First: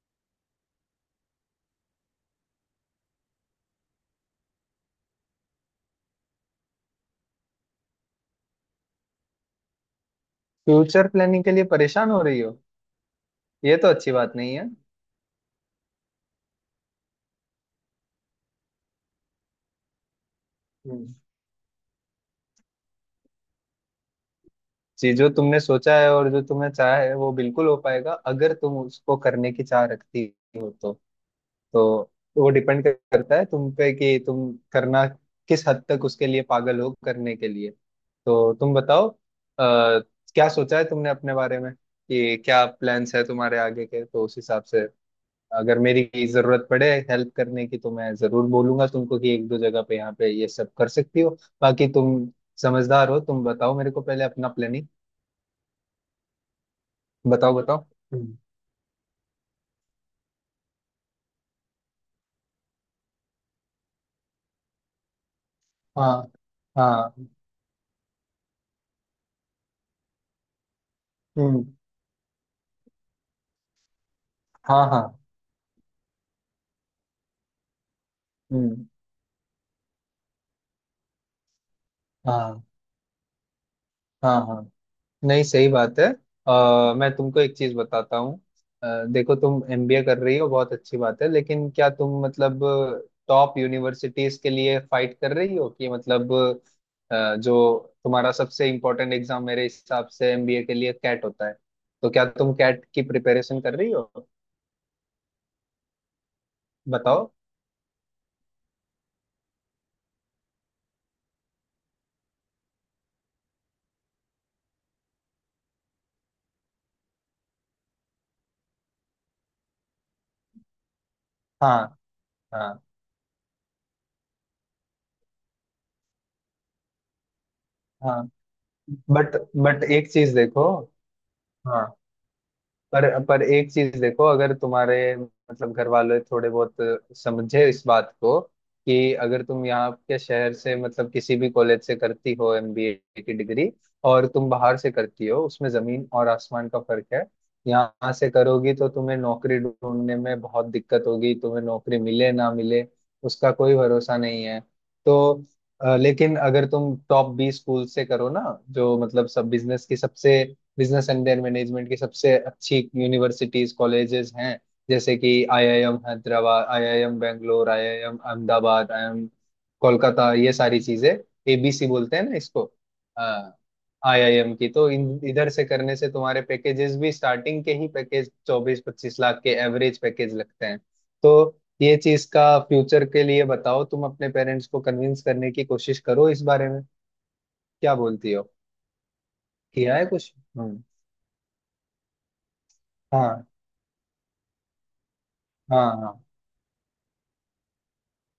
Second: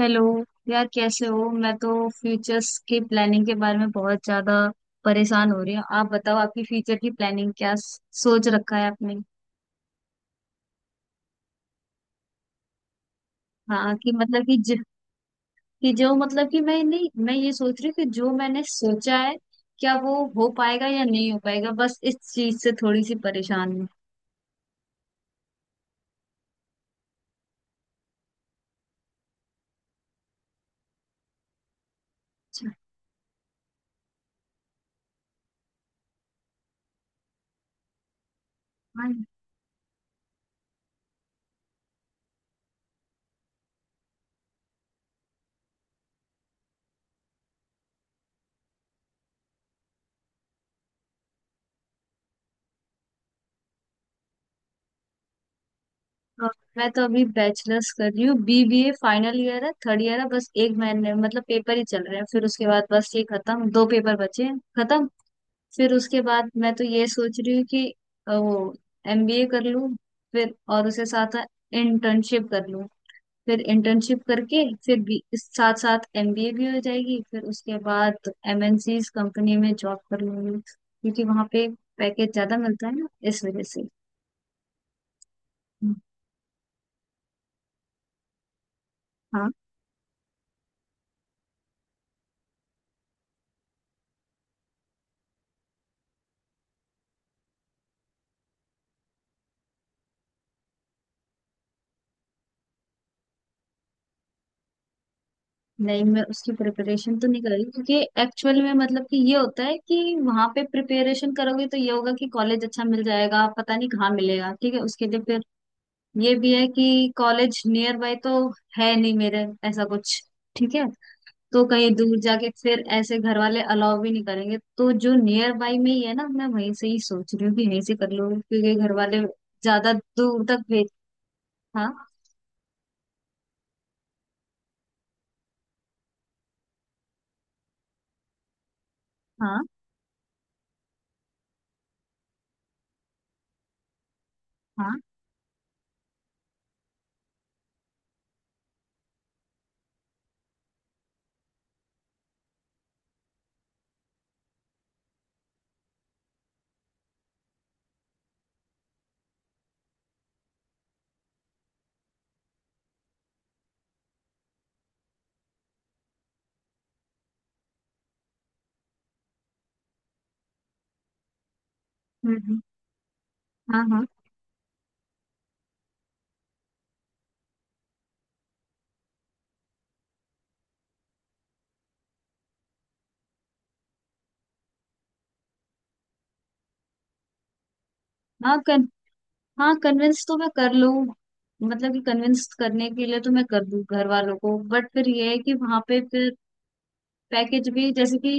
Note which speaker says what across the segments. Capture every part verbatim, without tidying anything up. Speaker 1: Hello. यार, कैसे हो? मैं तो फ्यूचर्स की प्लानिंग के बारे में बहुत ज्यादा परेशान हो रही हूँ। आप बताओ, आपकी फ्यूचर की प्लानिंग क्या स- सोच रखा है आपने?
Speaker 2: फ्यूचर प्लानिंग के लिए परेशान हो रही हो? ये तो
Speaker 1: हाँ,
Speaker 2: अच्छी
Speaker 1: कि
Speaker 2: बात
Speaker 1: मतलब
Speaker 2: नहीं
Speaker 1: कि
Speaker 2: है।
Speaker 1: ज, कि जो मतलब कि मैं नहीं मैं ये सोच रही हूँ कि जो मैंने सोचा है क्या वो हो पाएगा या
Speaker 2: हम्म,
Speaker 1: नहीं हो पाएगा, बस इस चीज से थोड़ी सी परेशान हूँ।
Speaker 2: जी, जो तुमने सोचा है और जो तुम्हें चाह है वो बिल्कुल हो पाएगा, अगर तुम उसको करने की चाह रखती हो तो तो वो
Speaker 1: अच्छा।
Speaker 2: डिपेंड करता है तुम पे कि तुम करना किस हद तक उसके लिए पागल हो करने के लिए। तो तुम बताओ,
Speaker 1: हाँ।
Speaker 2: आ, क्या सोचा है तुमने अपने बारे में कि क्या प्लान्स है तुम्हारे आगे के? तो उस हिसाब से अगर मेरी जरूरत पड़े हेल्प करने की तो मैं जरूर बोलूंगा तुमको कि एक दो जगह पे यहाँ पे ये सब कर सकती हो। बाकी तुम समझदार हो, तुम बताओ मेरे को पहले अपना प्लानिंग।
Speaker 1: अ, मैं तो अभी
Speaker 2: बताओ बताओ।
Speaker 1: बैचलर्स कर रही
Speaker 2: हम्म।
Speaker 1: हूँ। बीबीए फाइनल ईयर है, थर्ड ईयर है। बस एक महीने, मतलब पेपर ही चल रहे हैं, फिर उसके बाद बस ये खत्म। दो पेपर बचे हैं, खत्म। फिर उसके
Speaker 2: हाँ,
Speaker 1: बाद मैं तो ये
Speaker 2: हाँ।
Speaker 1: सोच रही हूँ कि अ, वो एमबीए कर लूँ, फिर और उसे साथ
Speaker 2: हम्म।
Speaker 1: इंटर्नशिप कर लूँ। फिर इंटर्नशिप करके
Speaker 2: हाँ,
Speaker 1: फिर
Speaker 2: हाँ।
Speaker 1: भी इस साथ साथ एमबीए भी हो जाएगी। फिर उसके बाद
Speaker 2: हम्म।
Speaker 1: एमएनसीज कंपनी में जॉब कर लूंगी क्योंकि वहाँ पे पैकेज ज्यादा
Speaker 2: हाँ,
Speaker 1: मिलता है ना, इस वजह से।
Speaker 2: हाँ, हाँ। नहीं, सही बात है। आ, मैं तुमको एक चीज बताता हूँ। अ, देखो,
Speaker 1: हाँ।
Speaker 2: तुम एमबीए कर रही हो, बहुत अच्छी बात है, लेकिन क्या तुम मतलब टॉप यूनिवर्सिटीज के लिए फाइट कर रही हो? कि मतलब अ, जो तुम्हारा सबसे इम्पोर्टेंट एग्जाम मेरे हिसाब से एमबीए के लिए कैट होता है, तो क्या तुम कैट की प्रिपरेशन कर रही हो?
Speaker 1: नहीं, मैं उसकी प्रिपरेशन
Speaker 2: बताओ।
Speaker 1: तो नहीं कर रही क्योंकि एक्चुअल में मतलब कि ये होता है कि वहां पे प्रिपरेशन करोगे तो ये होगा कि कॉलेज अच्छा मिल जाएगा, पता नहीं कहाँ मिलेगा, ठीक है। उसके लिए ये भी है कि कॉलेज नियर बाय तो है नहीं मेरे, ऐसा कुछ, ठीक है। तो कहीं
Speaker 2: हाँ।
Speaker 1: दूर जाके फिर
Speaker 2: हाँ,
Speaker 1: ऐसे घर वाले अलाउ भी नहीं करेंगे, तो जो नियर बाय में ही है ना, मैं वहीं से ही सोच रही हूँ कि यहीं से कर
Speaker 2: हाँ।
Speaker 1: लूँ क्योंकि घर वाले
Speaker 2: बट बट
Speaker 1: ज्यादा
Speaker 2: एक चीज
Speaker 1: दूर तक
Speaker 2: देखो।
Speaker 1: भेज। हाँ,
Speaker 2: हाँ। पर पर एक चीज देखो, अगर तुम्हारे मतलब घर वाले थोड़े बहुत समझे इस बात को कि अगर
Speaker 1: हाँ,
Speaker 2: तुम यहाँ के शहर से मतलब किसी भी कॉलेज से करती हो एमबीए की डिग्री और तुम बाहर से
Speaker 1: हाँ।
Speaker 2: करती हो, उसमें जमीन और आसमान का फर्क है। यहाँ से करोगी तो तुम्हें नौकरी ढूंढने में बहुत दिक्कत होगी, तुम्हें नौकरी मिले ना मिले उसका कोई भरोसा नहीं है। तो अ, लेकिन अगर तुम टॉप बीस स्कूल से करो ना, जो मतलब सब बिजनेस की सबसे बिजनेस एंड देयर मैनेजमेंट की सबसे अच्छी यूनिवर्सिटीज कॉलेजेस हैं, जैसे कि IIM Hyderabad, IIM Bangalore, IIM Ahmedabad, IIM Kolkata, ये सारी चीजें। एबीसी बोलते हैं
Speaker 1: हम्म,
Speaker 2: ना
Speaker 1: हम्म।
Speaker 2: इसको।
Speaker 1: हाँ, हाँ।
Speaker 2: आईआईएम की तो इन इधर से करने से तुम्हारे पैकेजेस भी स्टार्टिंग के ही पैकेज चौबीस पच्चीस लाख के एवरेज पैकेज लगते हैं। तो ये चीज का फ्यूचर के लिए बताओ, तुम अपने पेरेंट्स को कन्विंस करने की कोशिश करो इस बारे में। क्या बोलती हो?
Speaker 1: हाँ कन, हाँ,
Speaker 2: किया है
Speaker 1: कन्विंस
Speaker 2: कुछ?
Speaker 1: तो मैं कर
Speaker 2: हम्म।
Speaker 1: लूँ, मतलब कि कन्विंस करने के लिए तो मैं
Speaker 2: हाँ।
Speaker 1: कर दूँ घर वालों को। बट फिर ये है कि वहां
Speaker 2: हाँ,
Speaker 1: पे
Speaker 2: हाँ।
Speaker 1: फिर पैकेज भी, जैसे कि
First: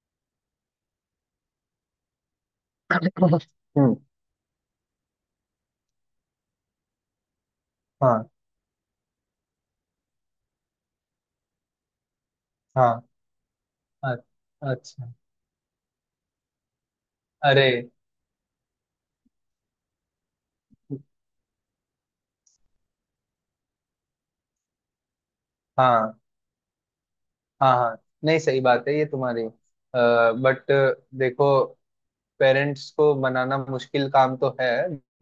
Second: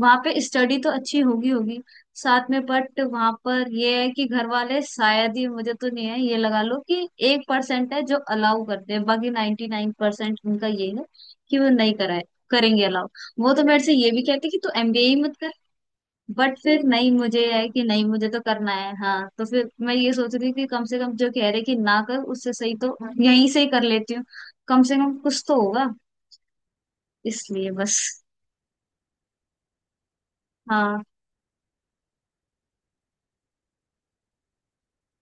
Speaker 1: वहां पे स्टडी तो अच्छी होगी होगी साथ में, बट वहां पर ये
Speaker 2: हम्म।
Speaker 1: है कि घर वाले शायद ही, मुझे तो नहीं है, ये लगा लो कि एक परसेंट है जो
Speaker 2: हाँ,
Speaker 1: अलाउ करते हैं, बाकी नाइन्टी नाइन परसेंट उनका ये है कि वो नहीं कराए करेंगे
Speaker 2: हाँ।
Speaker 1: अलाउ। वो तो मेरे से ये
Speaker 2: अ-
Speaker 1: भी कहते कि तू एमबीए
Speaker 2: अच्छा।
Speaker 1: ही मत कर। बट फिर नहीं मुझे है
Speaker 2: अरे।
Speaker 1: कि नहीं, मुझे तो करना है। हाँ, तो फिर मैं ये सोच रही थी कि कम से कम जो कह रहे कि ना कर, उससे सही तो यहीं से ही कर लेती हूँ, कम से कम कुछ तो होगा,
Speaker 2: हाँ।
Speaker 1: इसलिए
Speaker 2: हाँ, हाँ।
Speaker 1: बस।
Speaker 2: नहीं, सही बात है ये तुम्हारी। बट
Speaker 1: हाँ,
Speaker 2: देखो, पेरेंट्स को मनाना मुश्किल काम तो है,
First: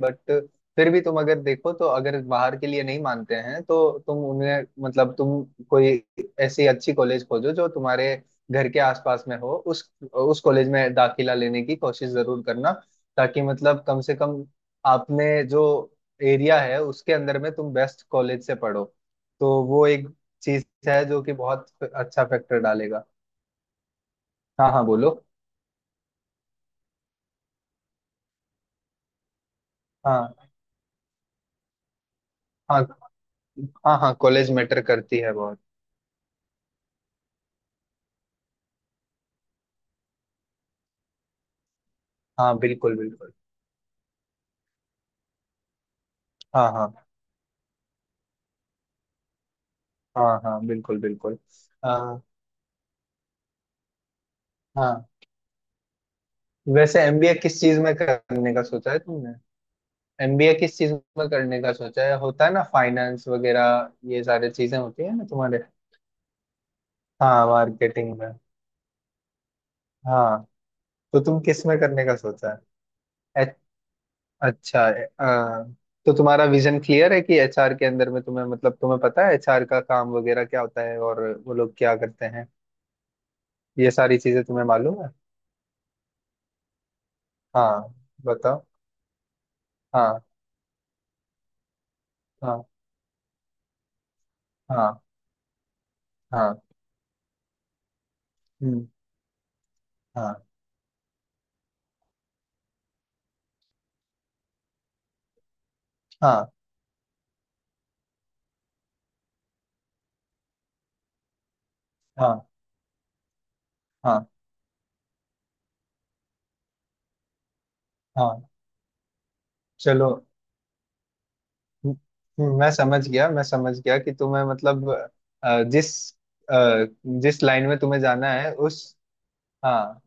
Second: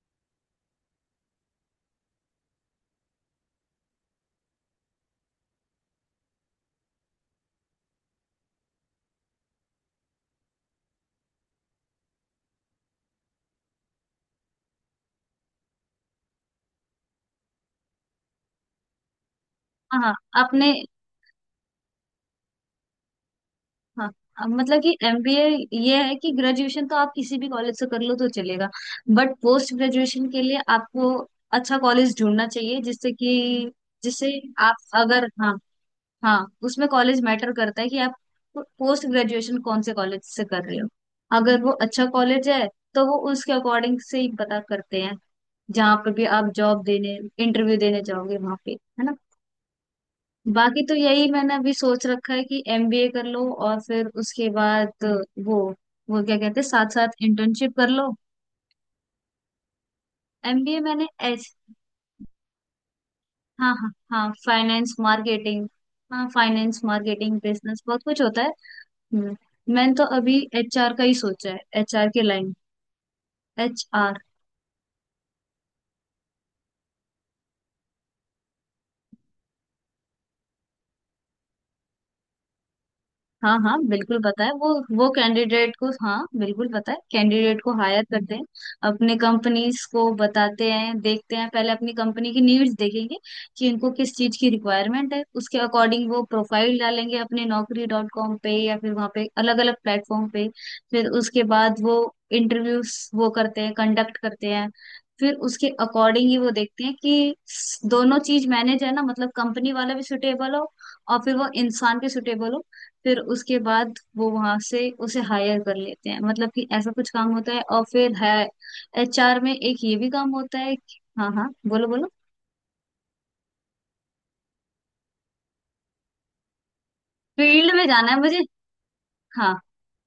Speaker 2: बट फिर भी तुम अगर देखो, तो अगर बाहर के लिए नहीं मानते हैं तो तुम उन्हें मतलब तुम कोई ऐसी अच्छी कॉलेज खोजो जो तुम्हारे घर के आसपास में हो, उस उस कॉलेज में दाखिला लेने की कोशिश जरूर करना। ताकि मतलब कम से कम आपने जो एरिया है उसके अंदर में तुम बेस्ट कॉलेज से पढ़ो, तो वो एक
Speaker 1: हाँ।
Speaker 2: चीज
Speaker 1: आपने।
Speaker 2: है जो कि बहुत अच्छा फैक्टर डालेगा।
Speaker 1: हाँ। अब
Speaker 2: हाँ,
Speaker 1: मतलब
Speaker 2: हाँ,
Speaker 1: कि
Speaker 2: बोलो।
Speaker 1: एमबीए, ये है कि ग्रेजुएशन तो आप किसी भी कॉलेज से कर लो तो चलेगा, बट पोस्ट ग्रेजुएशन
Speaker 2: हाँ,
Speaker 1: के लिए आपको अच्छा कॉलेज ढूंढना चाहिए,
Speaker 2: हाँ,
Speaker 1: जिससे कि
Speaker 2: हाँ। हाँ,
Speaker 1: जिससे
Speaker 2: कॉलेज
Speaker 1: आप,
Speaker 2: मैटर करती
Speaker 1: अगर,
Speaker 2: है
Speaker 1: हाँ,
Speaker 2: बहुत।
Speaker 1: हाँ, उसमें कॉलेज मैटर करता है कि आप पोस्ट ग्रेजुएशन कौन से कॉलेज से कर रहे हो। अगर वो अच्छा कॉलेज
Speaker 2: हाँ,
Speaker 1: है
Speaker 2: बिल्कुल,
Speaker 1: तो वो
Speaker 2: बिल्कुल।
Speaker 1: उसके अकॉर्डिंग से ही पता करते हैं, जहाँ पे भी आप
Speaker 2: हाँ,
Speaker 1: जॉब
Speaker 2: हाँ,
Speaker 1: देने, इंटरव्यू देने जाओगे वहां पे, है ना।
Speaker 2: हाँ। हाँ,
Speaker 1: बाकी तो
Speaker 2: बिल्कुल,
Speaker 1: यही
Speaker 2: बिल्कुल।
Speaker 1: मैंने अभी सोच
Speaker 2: हाँ,
Speaker 1: रखा है कि एमबीए कर लो और फिर उसके बाद
Speaker 2: हाँ।
Speaker 1: वो वो क्या कहते हैं, साथ
Speaker 2: वैसे
Speaker 1: साथ
Speaker 2: एमबीए किस
Speaker 1: इंटर्नशिप
Speaker 2: चीज
Speaker 1: कर
Speaker 2: में
Speaker 1: लो।
Speaker 2: करने का सोचा है तुमने? एमबीए किस
Speaker 1: एमबीए
Speaker 2: चीज
Speaker 1: मैंने
Speaker 2: में
Speaker 1: ऐस।
Speaker 2: करने का सोचा है? होता है ना फाइनेंस
Speaker 1: हाँ,
Speaker 2: वगैरह,
Speaker 1: हाँ,
Speaker 2: ये
Speaker 1: हाँ,
Speaker 2: सारी चीजें
Speaker 1: फाइनेंस
Speaker 2: होती है ना तुम्हारे।
Speaker 1: मार्केटिंग। हाँ, फाइनेंस मार्केटिंग
Speaker 2: हाँ,
Speaker 1: बिजनेस बहुत
Speaker 2: मार्केटिंग
Speaker 1: कुछ
Speaker 2: में।
Speaker 1: होता है। हम्म। मैंने तो अभी
Speaker 2: हाँ,
Speaker 1: एचआर का ही
Speaker 2: तो तुम
Speaker 1: सोचा है,
Speaker 2: किस में करने
Speaker 1: एचआर
Speaker 2: का
Speaker 1: के
Speaker 2: सोचा
Speaker 1: लाइन।
Speaker 2: है? ए-
Speaker 1: एचआर।
Speaker 2: अच्छा। ए- आ, तो तुम्हारा विजन क्लियर है कि एचआर के अंदर में तुम्हें मतलब तुम्हें पता है एचआर का काम वगैरह क्या होता है और वो लोग क्या करते हैं?
Speaker 1: हाँ, हाँ,
Speaker 2: ये सारी
Speaker 1: बिल्कुल
Speaker 2: चीजें
Speaker 1: पता है,
Speaker 2: तुम्हें
Speaker 1: वो
Speaker 2: मालूम
Speaker 1: वो
Speaker 2: है।
Speaker 1: कैंडिडेट को, हाँ बिल्कुल पता है, कैंडिडेट को
Speaker 2: हाँ,
Speaker 1: हायर करते हैं,
Speaker 2: बताओ।
Speaker 1: अपने कंपनीज को
Speaker 2: हाँ,
Speaker 1: बताते हैं, देखते हैं पहले अपनी कंपनी की
Speaker 2: हाँ,
Speaker 1: नीड्स देखेंगे कि इनको किस चीज की
Speaker 2: हाँ।
Speaker 1: रिक्वायरमेंट है, उसके अकॉर्डिंग वो
Speaker 2: हाँ।
Speaker 1: प्रोफाइल डालेंगे अपने नौकरी डॉट कॉम पे या
Speaker 2: हम्म,
Speaker 1: फिर वहाँ पे अलग अलग प्लेटफॉर्म
Speaker 2: हाँ।
Speaker 1: पे। फिर उसके बाद वो इंटरव्यूज वो करते हैं, कंडक्ट करते हैं। फिर उसके अकॉर्डिंग ही वो
Speaker 2: हाँ,
Speaker 1: देखते हैं कि दोनों चीज मैनेज है ना, मतलब कंपनी वाला भी सुटेबल हो, और फिर वो इंसान के
Speaker 2: हाँ।
Speaker 1: सुटेबल हो। फिर उसके बाद
Speaker 2: हाँ,
Speaker 1: वो वहां से उसे हायर कर लेते हैं, मतलब कि ऐसा कुछ काम होता है। और फिर है
Speaker 2: हाँ।
Speaker 1: एचआर में एक ये
Speaker 2: चलो।
Speaker 1: भी काम होता है कि- हाँ, हाँ, बोलो
Speaker 2: हम्म,
Speaker 1: बोलो।
Speaker 2: हम्म, मैं समझ गया मैं समझ गया कि तुम्हें मतलब अ, जिस अ, जिस लाइन
Speaker 1: फील्ड
Speaker 2: में
Speaker 1: में
Speaker 2: तुम्हें
Speaker 1: जाना है
Speaker 2: जाना
Speaker 1: मुझे।
Speaker 2: है उस।
Speaker 1: हाँ,
Speaker 2: हाँ,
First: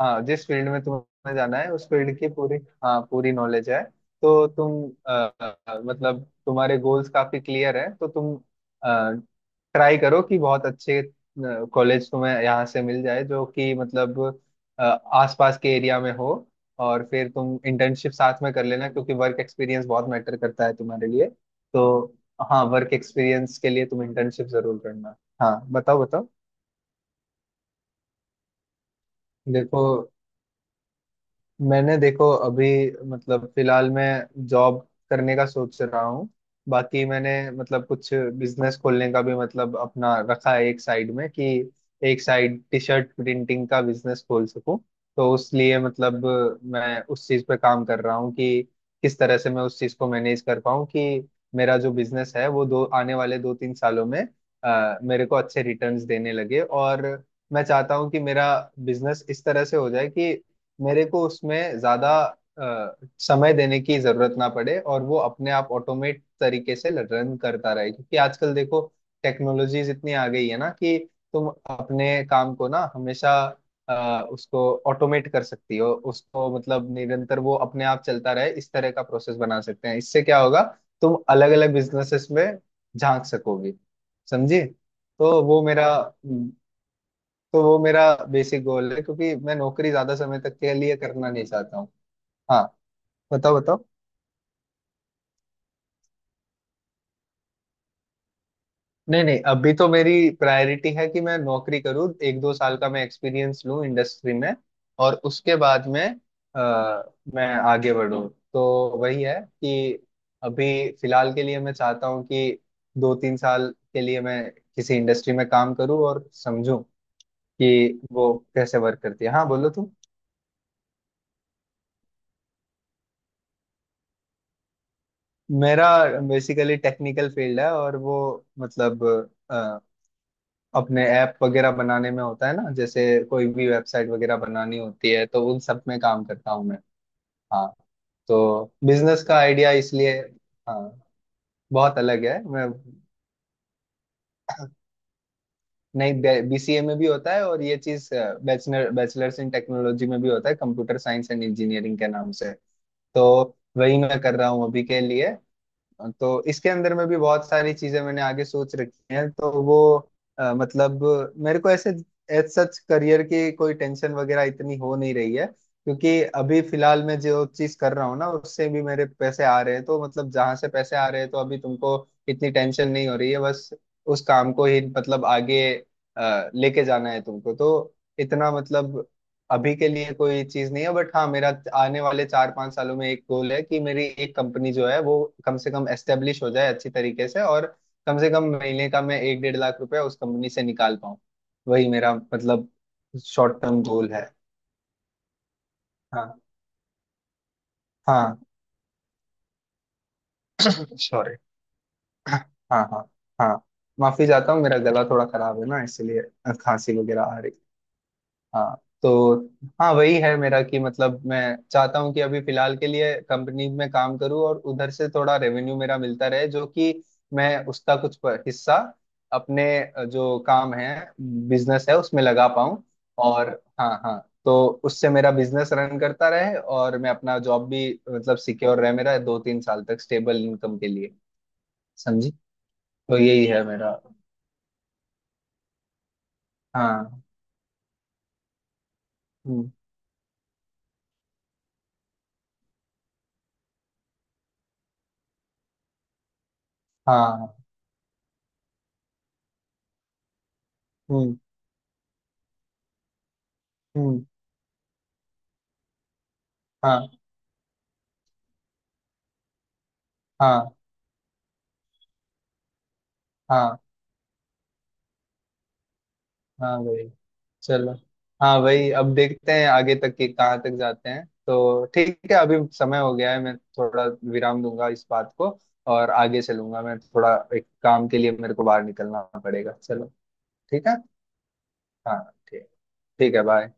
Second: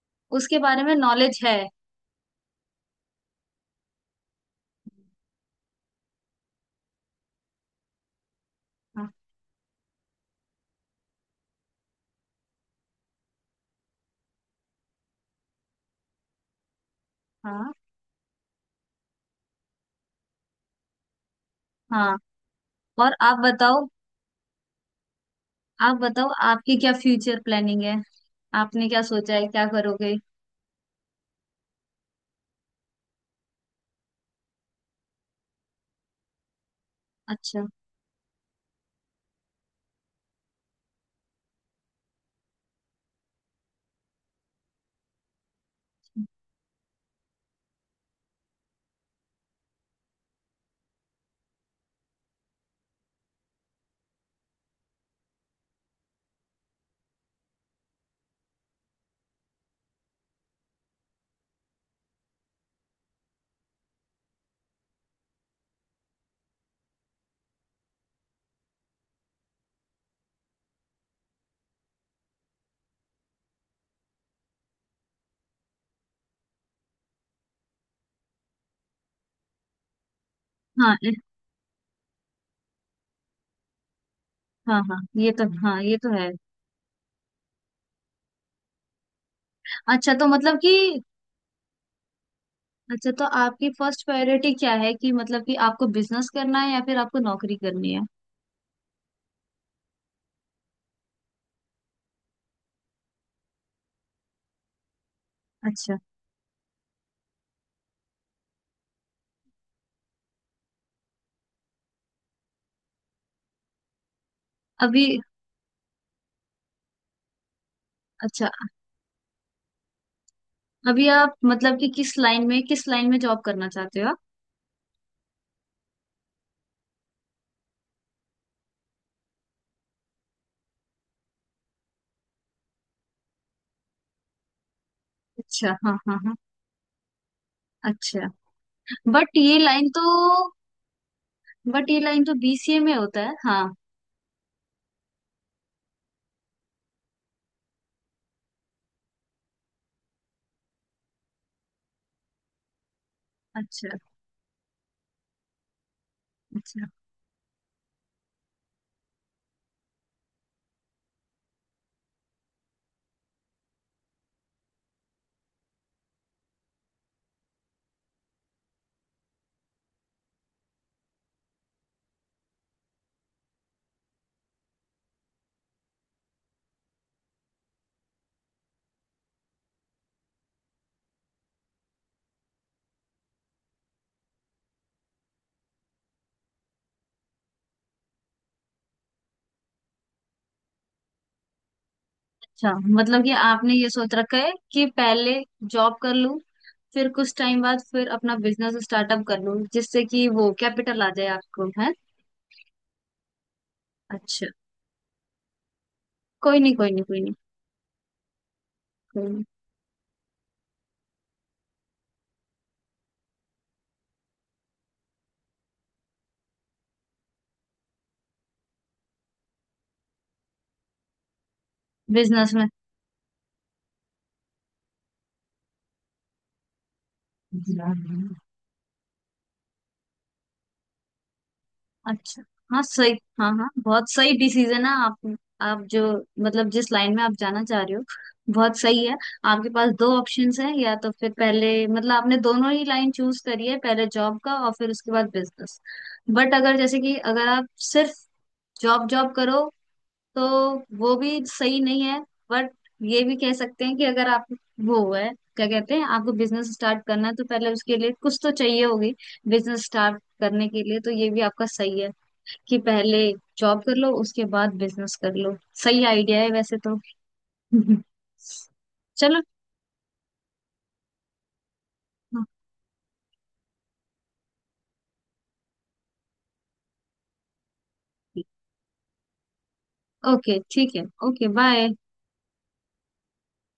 Speaker 2: हाँ, जिस
Speaker 1: उसके
Speaker 2: फील्ड में
Speaker 1: बारे में
Speaker 2: तुम्हें
Speaker 1: नॉलेज है।
Speaker 2: जाना है उस फील्ड की पूरी। हाँ, पूरी नॉलेज है। तो तुम अ, अ, मतलब तुम्हारे गोल्स काफी क्लियर हैं, तो तुम
Speaker 1: हाँ,
Speaker 2: ट्राई करो कि बहुत अच्छे कॉलेज तुम्हें यहाँ से मिल जाए जो कि मतलब अ, आसपास के एरिया में हो। और फिर तुम
Speaker 1: हाँ,
Speaker 2: इंटर्नशिप साथ में कर लेना, क्योंकि वर्क एक्सपीरियंस बहुत मैटर करता है तुम्हारे लिए। तो
Speaker 1: हाँ।
Speaker 2: हाँ, वर्क
Speaker 1: और आप
Speaker 2: एक्सपीरियंस के लिए
Speaker 1: बताओ।
Speaker 2: तुम इंटर्नशिप जरूर करना। हाँ,
Speaker 1: आप
Speaker 2: बताओ बताओ।
Speaker 1: बताओ आपकी क्या फ्यूचर प्लानिंग है? आपने क्या सोचा है, क्या
Speaker 2: देखो,
Speaker 1: करोगे?
Speaker 2: मैंने देखो अभी मतलब फिलहाल मैं जॉब करने का सोच रहा हूँ। बाकी मैंने
Speaker 1: अच्छा।
Speaker 2: मतलब कुछ बिजनेस खोलने का भी मतलब अपना रखा है एक साइड में कि एक साइड टी शर्ट प्रिंटिंग का बिजनेस खोल सकूँ। तो उस लिए मतलब मैं उस चीज़ पे काम कर रहा हूँ कि किस तरह से मैं उस चीज़ को मैनेज कर पाऊँ कि मेरा जो बिजनेस है वो दो आने वाले दो तीन सालों में अ, मेरे को अच्छे रिटर्न्स देने लगे। और मैं चाहता हूँ कि मेरा बिजनेस इस तरह से हो जाए कि मेरे को उसमें ज्यादा अ, समय देने की जरूरत ना पड़े और वो अपने आप ऑटोमेट तरीके से रन करता रहे। क्योंकि आजकल देखो, टेक्नोलॉजीज इतनी आ गई है ना कि तुम अपने काम को ना हमेशा अ, उसको ऑटोमेट कर सकती हो, उसको मतलब निरंतर वो अपने आप चलता रहे, इस तरह का प्रोसेस बना सकते हैं। इससे क्या होगा,
Speaker 1: हाँ। ए-
Speaker 2: तुम अलग अलग बिजनेसेस में झांक सकोगी, समझी?
Speaker 1: हाँ, हाँ, ये
Speaker 2: तो
Speaker 1: तो,
Speaker 2: वो
Speaker 1: हाँ
Speaker 2: मेरा
Speaker 1: ये तो है।
Speaker 2: तो वो मेरा बेसिक गोल है, क्योंकि मैं नौकरी
Speaker 1: अच्छा,
Speaker 2: ज्यादा
Speaker 1: तो
Speaker 2: समय
Speaker 1: मतलब
Speaker 2: तक
Speaker 1: कि,
Speaker 2: के लिए करना नहीं चाहता हूँ। हाँ,
Speaker 1: अच्छा तो
Speaker 2: बताओ
Speaker 1: आपकी
Speaker 2: बताओ।
Speaker 1: फर्स्ट प्रायोरिटी क्या है कि मतलब कि आपको बिजनेस करना है या फिर आपको नौकरी करनी है?
Speaker 2: नहीं, नहीं, अभी तो मेरी प्रायोरिटी है कि मैं नौकरी करूँ, एक दो साल का मैं एक्सपीरियंस लूँ इंडस्ट्री में, और उसके बाद
Speaker 1: अच्छा।
Speaker 2: में आ, मैं आगे बढ़ूँ। तो वही है कि अभी फिलहाल के लिए मैं चाहता हूँ कि दो तीन साल के लिए मैं किसी
Speaker 1: अभी।
Speaker 2: इंडस्ट्री में काम करूँ और समझूं कि वो
Speaker 1: अच्छा,
Speaker 2: कैसे वर्क करती है। हाँ, बोलो तुम।
Speaker 1: अभी आप मतलब कि किस लाइन में, किस लाइन में जॉब करना चाहते हो आप?
Speaker 2: मेरा बेसिकली टेक्निकल फील्ड है और वो मतलब अ, अपने ऐप वगैरह बनाने में होता है ना। जैसे कोई भी वेबसाइट वगैरह बनानी होती है तो उन
Speaker 1: अच्छा,
Speaker 2: सब
Speaker 1: हाँ,
Speaker 2: में
Speaker 1: हाँ,
Speaker 2: काम
Speaker 1: हाँ।
Speaker 2: करता हूँ मैं। हाँ,
Speaker 1: अच्छा।
Speaker 2: तो बिजनेस
Speaker 1: बट
Speaker 2: का
Speaker 1: ये
Speaker 2: आइडिया
Speaker 1: लाइन तो,
Speaker 2: इसलिए। हाँ,
Speaker 1: बट
Speaker 2: बहुत
Speaker 1: ये लाइन
Speaker 2: अलग
Speaker 1: तो
Speaker 2: है। मैं
Speaker 1: बीसीए में होता है, हाँ।
Speaker 2: नहीं, बीसीए में भी होता है और ये चीज बैचलर बैचलर्स इन टेक्नोलॉजी में भी होता है, कंप्यूटर साइंस एंड इंजीनियरिंग के नाम से। तो
Speaker 1: अच्छा।
Speaker 2: वही मैं कर रहा हूँ अभी के लिए। तो इसके
Speaker 1: अच्छा।
Speaker 2: अंदर में भी बहुत सारी चीजें मैंने आगे सोच रखी हैं तो वो अ, मतलब मेरे को ऐसे एज सच करियर की कोई टेंशन वगैरह इतनी हो नहीं रही है, क्योंकि अभी फिलहाल मैं जो चीज कर रहा हूँ ना उससे भी मेरे पैसे आ रहे हैं। तो मतलब जहां से पैसे आ रहे हैं तो अभी तुमको इतनी टेंशन नहीं हो रही है। बस उस काम को ही मतलब आगे अ, लेके जाना है तुमको। तो इतना मतलब अभी के लिए कोई चीज नहीं है, बट हाँ, मेरा आने वाले चार पांच सालों में एक गोल है कि मेरी एक कंपनी जो है वो कम से कम एस्टेब्लिश हो जाए अच्छी तरीके से, और कम से कम महीने का मैं एक डेढ़ लाख रुपया उस कंपनी से निकाल पाऊँ। वही मेरा मतलब
Speaker 1: अच्छा, मतलब कि
Speaker 2: शॉर्ट
Speaker 1: आपने
Speaker 2: टर्म
Speaker 1: ये
Speaker 2: गोल
Speaker 1: सोच
Speaker 2: है।
Speaker 1: रखा है कि पहले जॉब कर
Speaker 2: हाँ,
Speaker 1: लूं, फिर कुछ टाइम बाद फिर अपना
Speaker 2: हाँ।
Speaker 1: बिजनेस स्टार्टअप कर लूं जिससे कि वो कैपिटल आ जाए
Speaker 2: सॉरी।
Speaker 1: आपको, है।
Speaker 2: हाँ, हाँ, हाँ। माफी
Speaker 1: अच्छा।
Speaker 2: चाहता हूँ, मेरा गला थोड़ा खराब है ना इसलिए
Speaker 1: कोई नहीं, कोई
Speaker 2: खांसी
Speaker 1: नहीं, कोई
Speaker 2: वगैरह
Speaker 1: नहीं,
Speaker 2: आ रही है। हाँ।
Speaker 1: कोई
Speaker 2: तो
Speaker 1: नहीं।
Speaker 2: हाँ, वही है मेरा, कि मतलब मैं चाहता हूँ कि अभी फिलहाल के लिए कंपनी में काम करूँ और उधर से थोड़ा रेवेन्यू मेरा मिलता रहे, जो कि मैं उसका कुछ प- हिस्सा अपने अ, जो काम है, बिजनेस है, उसमें लगा
Speaker 1: बिजनेस में।
Speaker 2: पाऊँ। और हाँ, हाँ, तो उससे मेरा बिजनेस रन करता रहे, और मैं अपना जॉब भी मतलब सिक्योर रहे मेरा दो तीन साल तक स्टेबल इनकम के लिए। समझी?
Speaker 1: अच्छा, हाँ सही।
Speaker 2: तो यही
Speaker 1: हाँ,
Speaker 2: है
Speaker 1: हाँ,
Speaker 2: मेरा।
Speaker 1: बहुत सही डिसीजन है आप आप जो, मतलब जिस लाइन में
Speaker 2: हाँ।
Speaker 1: आप जाना चाह रहे हो, बहुत सही है। आपके
Speaker 2: हम्म,
Speaker 1: पास दो ऑप्शंस हैं, या तो फिर पहले, मतलब आपने दोनों ही लाइन चूज करी है, पहले जॉब का और फिर उसके बाद बिजनेस। बट अगर जैसे कि अगर
Speaker 2: हाँ।
Speaker 1: आप सिर्फ जॉब जॉब करो तो वो भी
Speaker 2: हम्म।
Speaker 1: सही नहीं है। बट ये भी कह सकते हैं कि
Speaker 2: हम्म।
Speaker 1: अगर आप, वो है, क्या कहते हैं, आपको बिजनेस स्टार्ट
Speaker 2: हाँ,
Speaker 1: करना है तो पहले उसके लिए कुछ तो चाहिए होगी, बिजनेस स्टार्ट करने
Speaker 2: हाँ।
Speaker 1: के लिए। तो ये भी आपका सही है कि पहले
Speaker 2: हाँ,
Speaker 1: जॉब कर लो, उसके बाद बिजनेस कर लो। सही आइडिया है वैसे
Speaker 2: हाँ
Speaker 1: तो।
Speaker 2: भाई। चलो। हाँ भाई, अब
Speaker 1: चलो,
Speaker 2: देखते हैं आगे तक कि कहाँ तक जाते हैं। तो ठीक है, अभी समय हो गया है, मैं थोड़ा विराम दूंगा इस बात को और आगे चलूंगा। मैं थोड़ा एक काम के लिए, मेरे को बाहर निकलना पड़ेगा। चलो।
Speaker 1: ओके
Speaker 2: ठीक
Speaker 1: ठीक
Speaker 2: है।
Speaker 1: है, ओके बाय।
Speaker 2: हाँ। ठीक। ठीक है। बाय।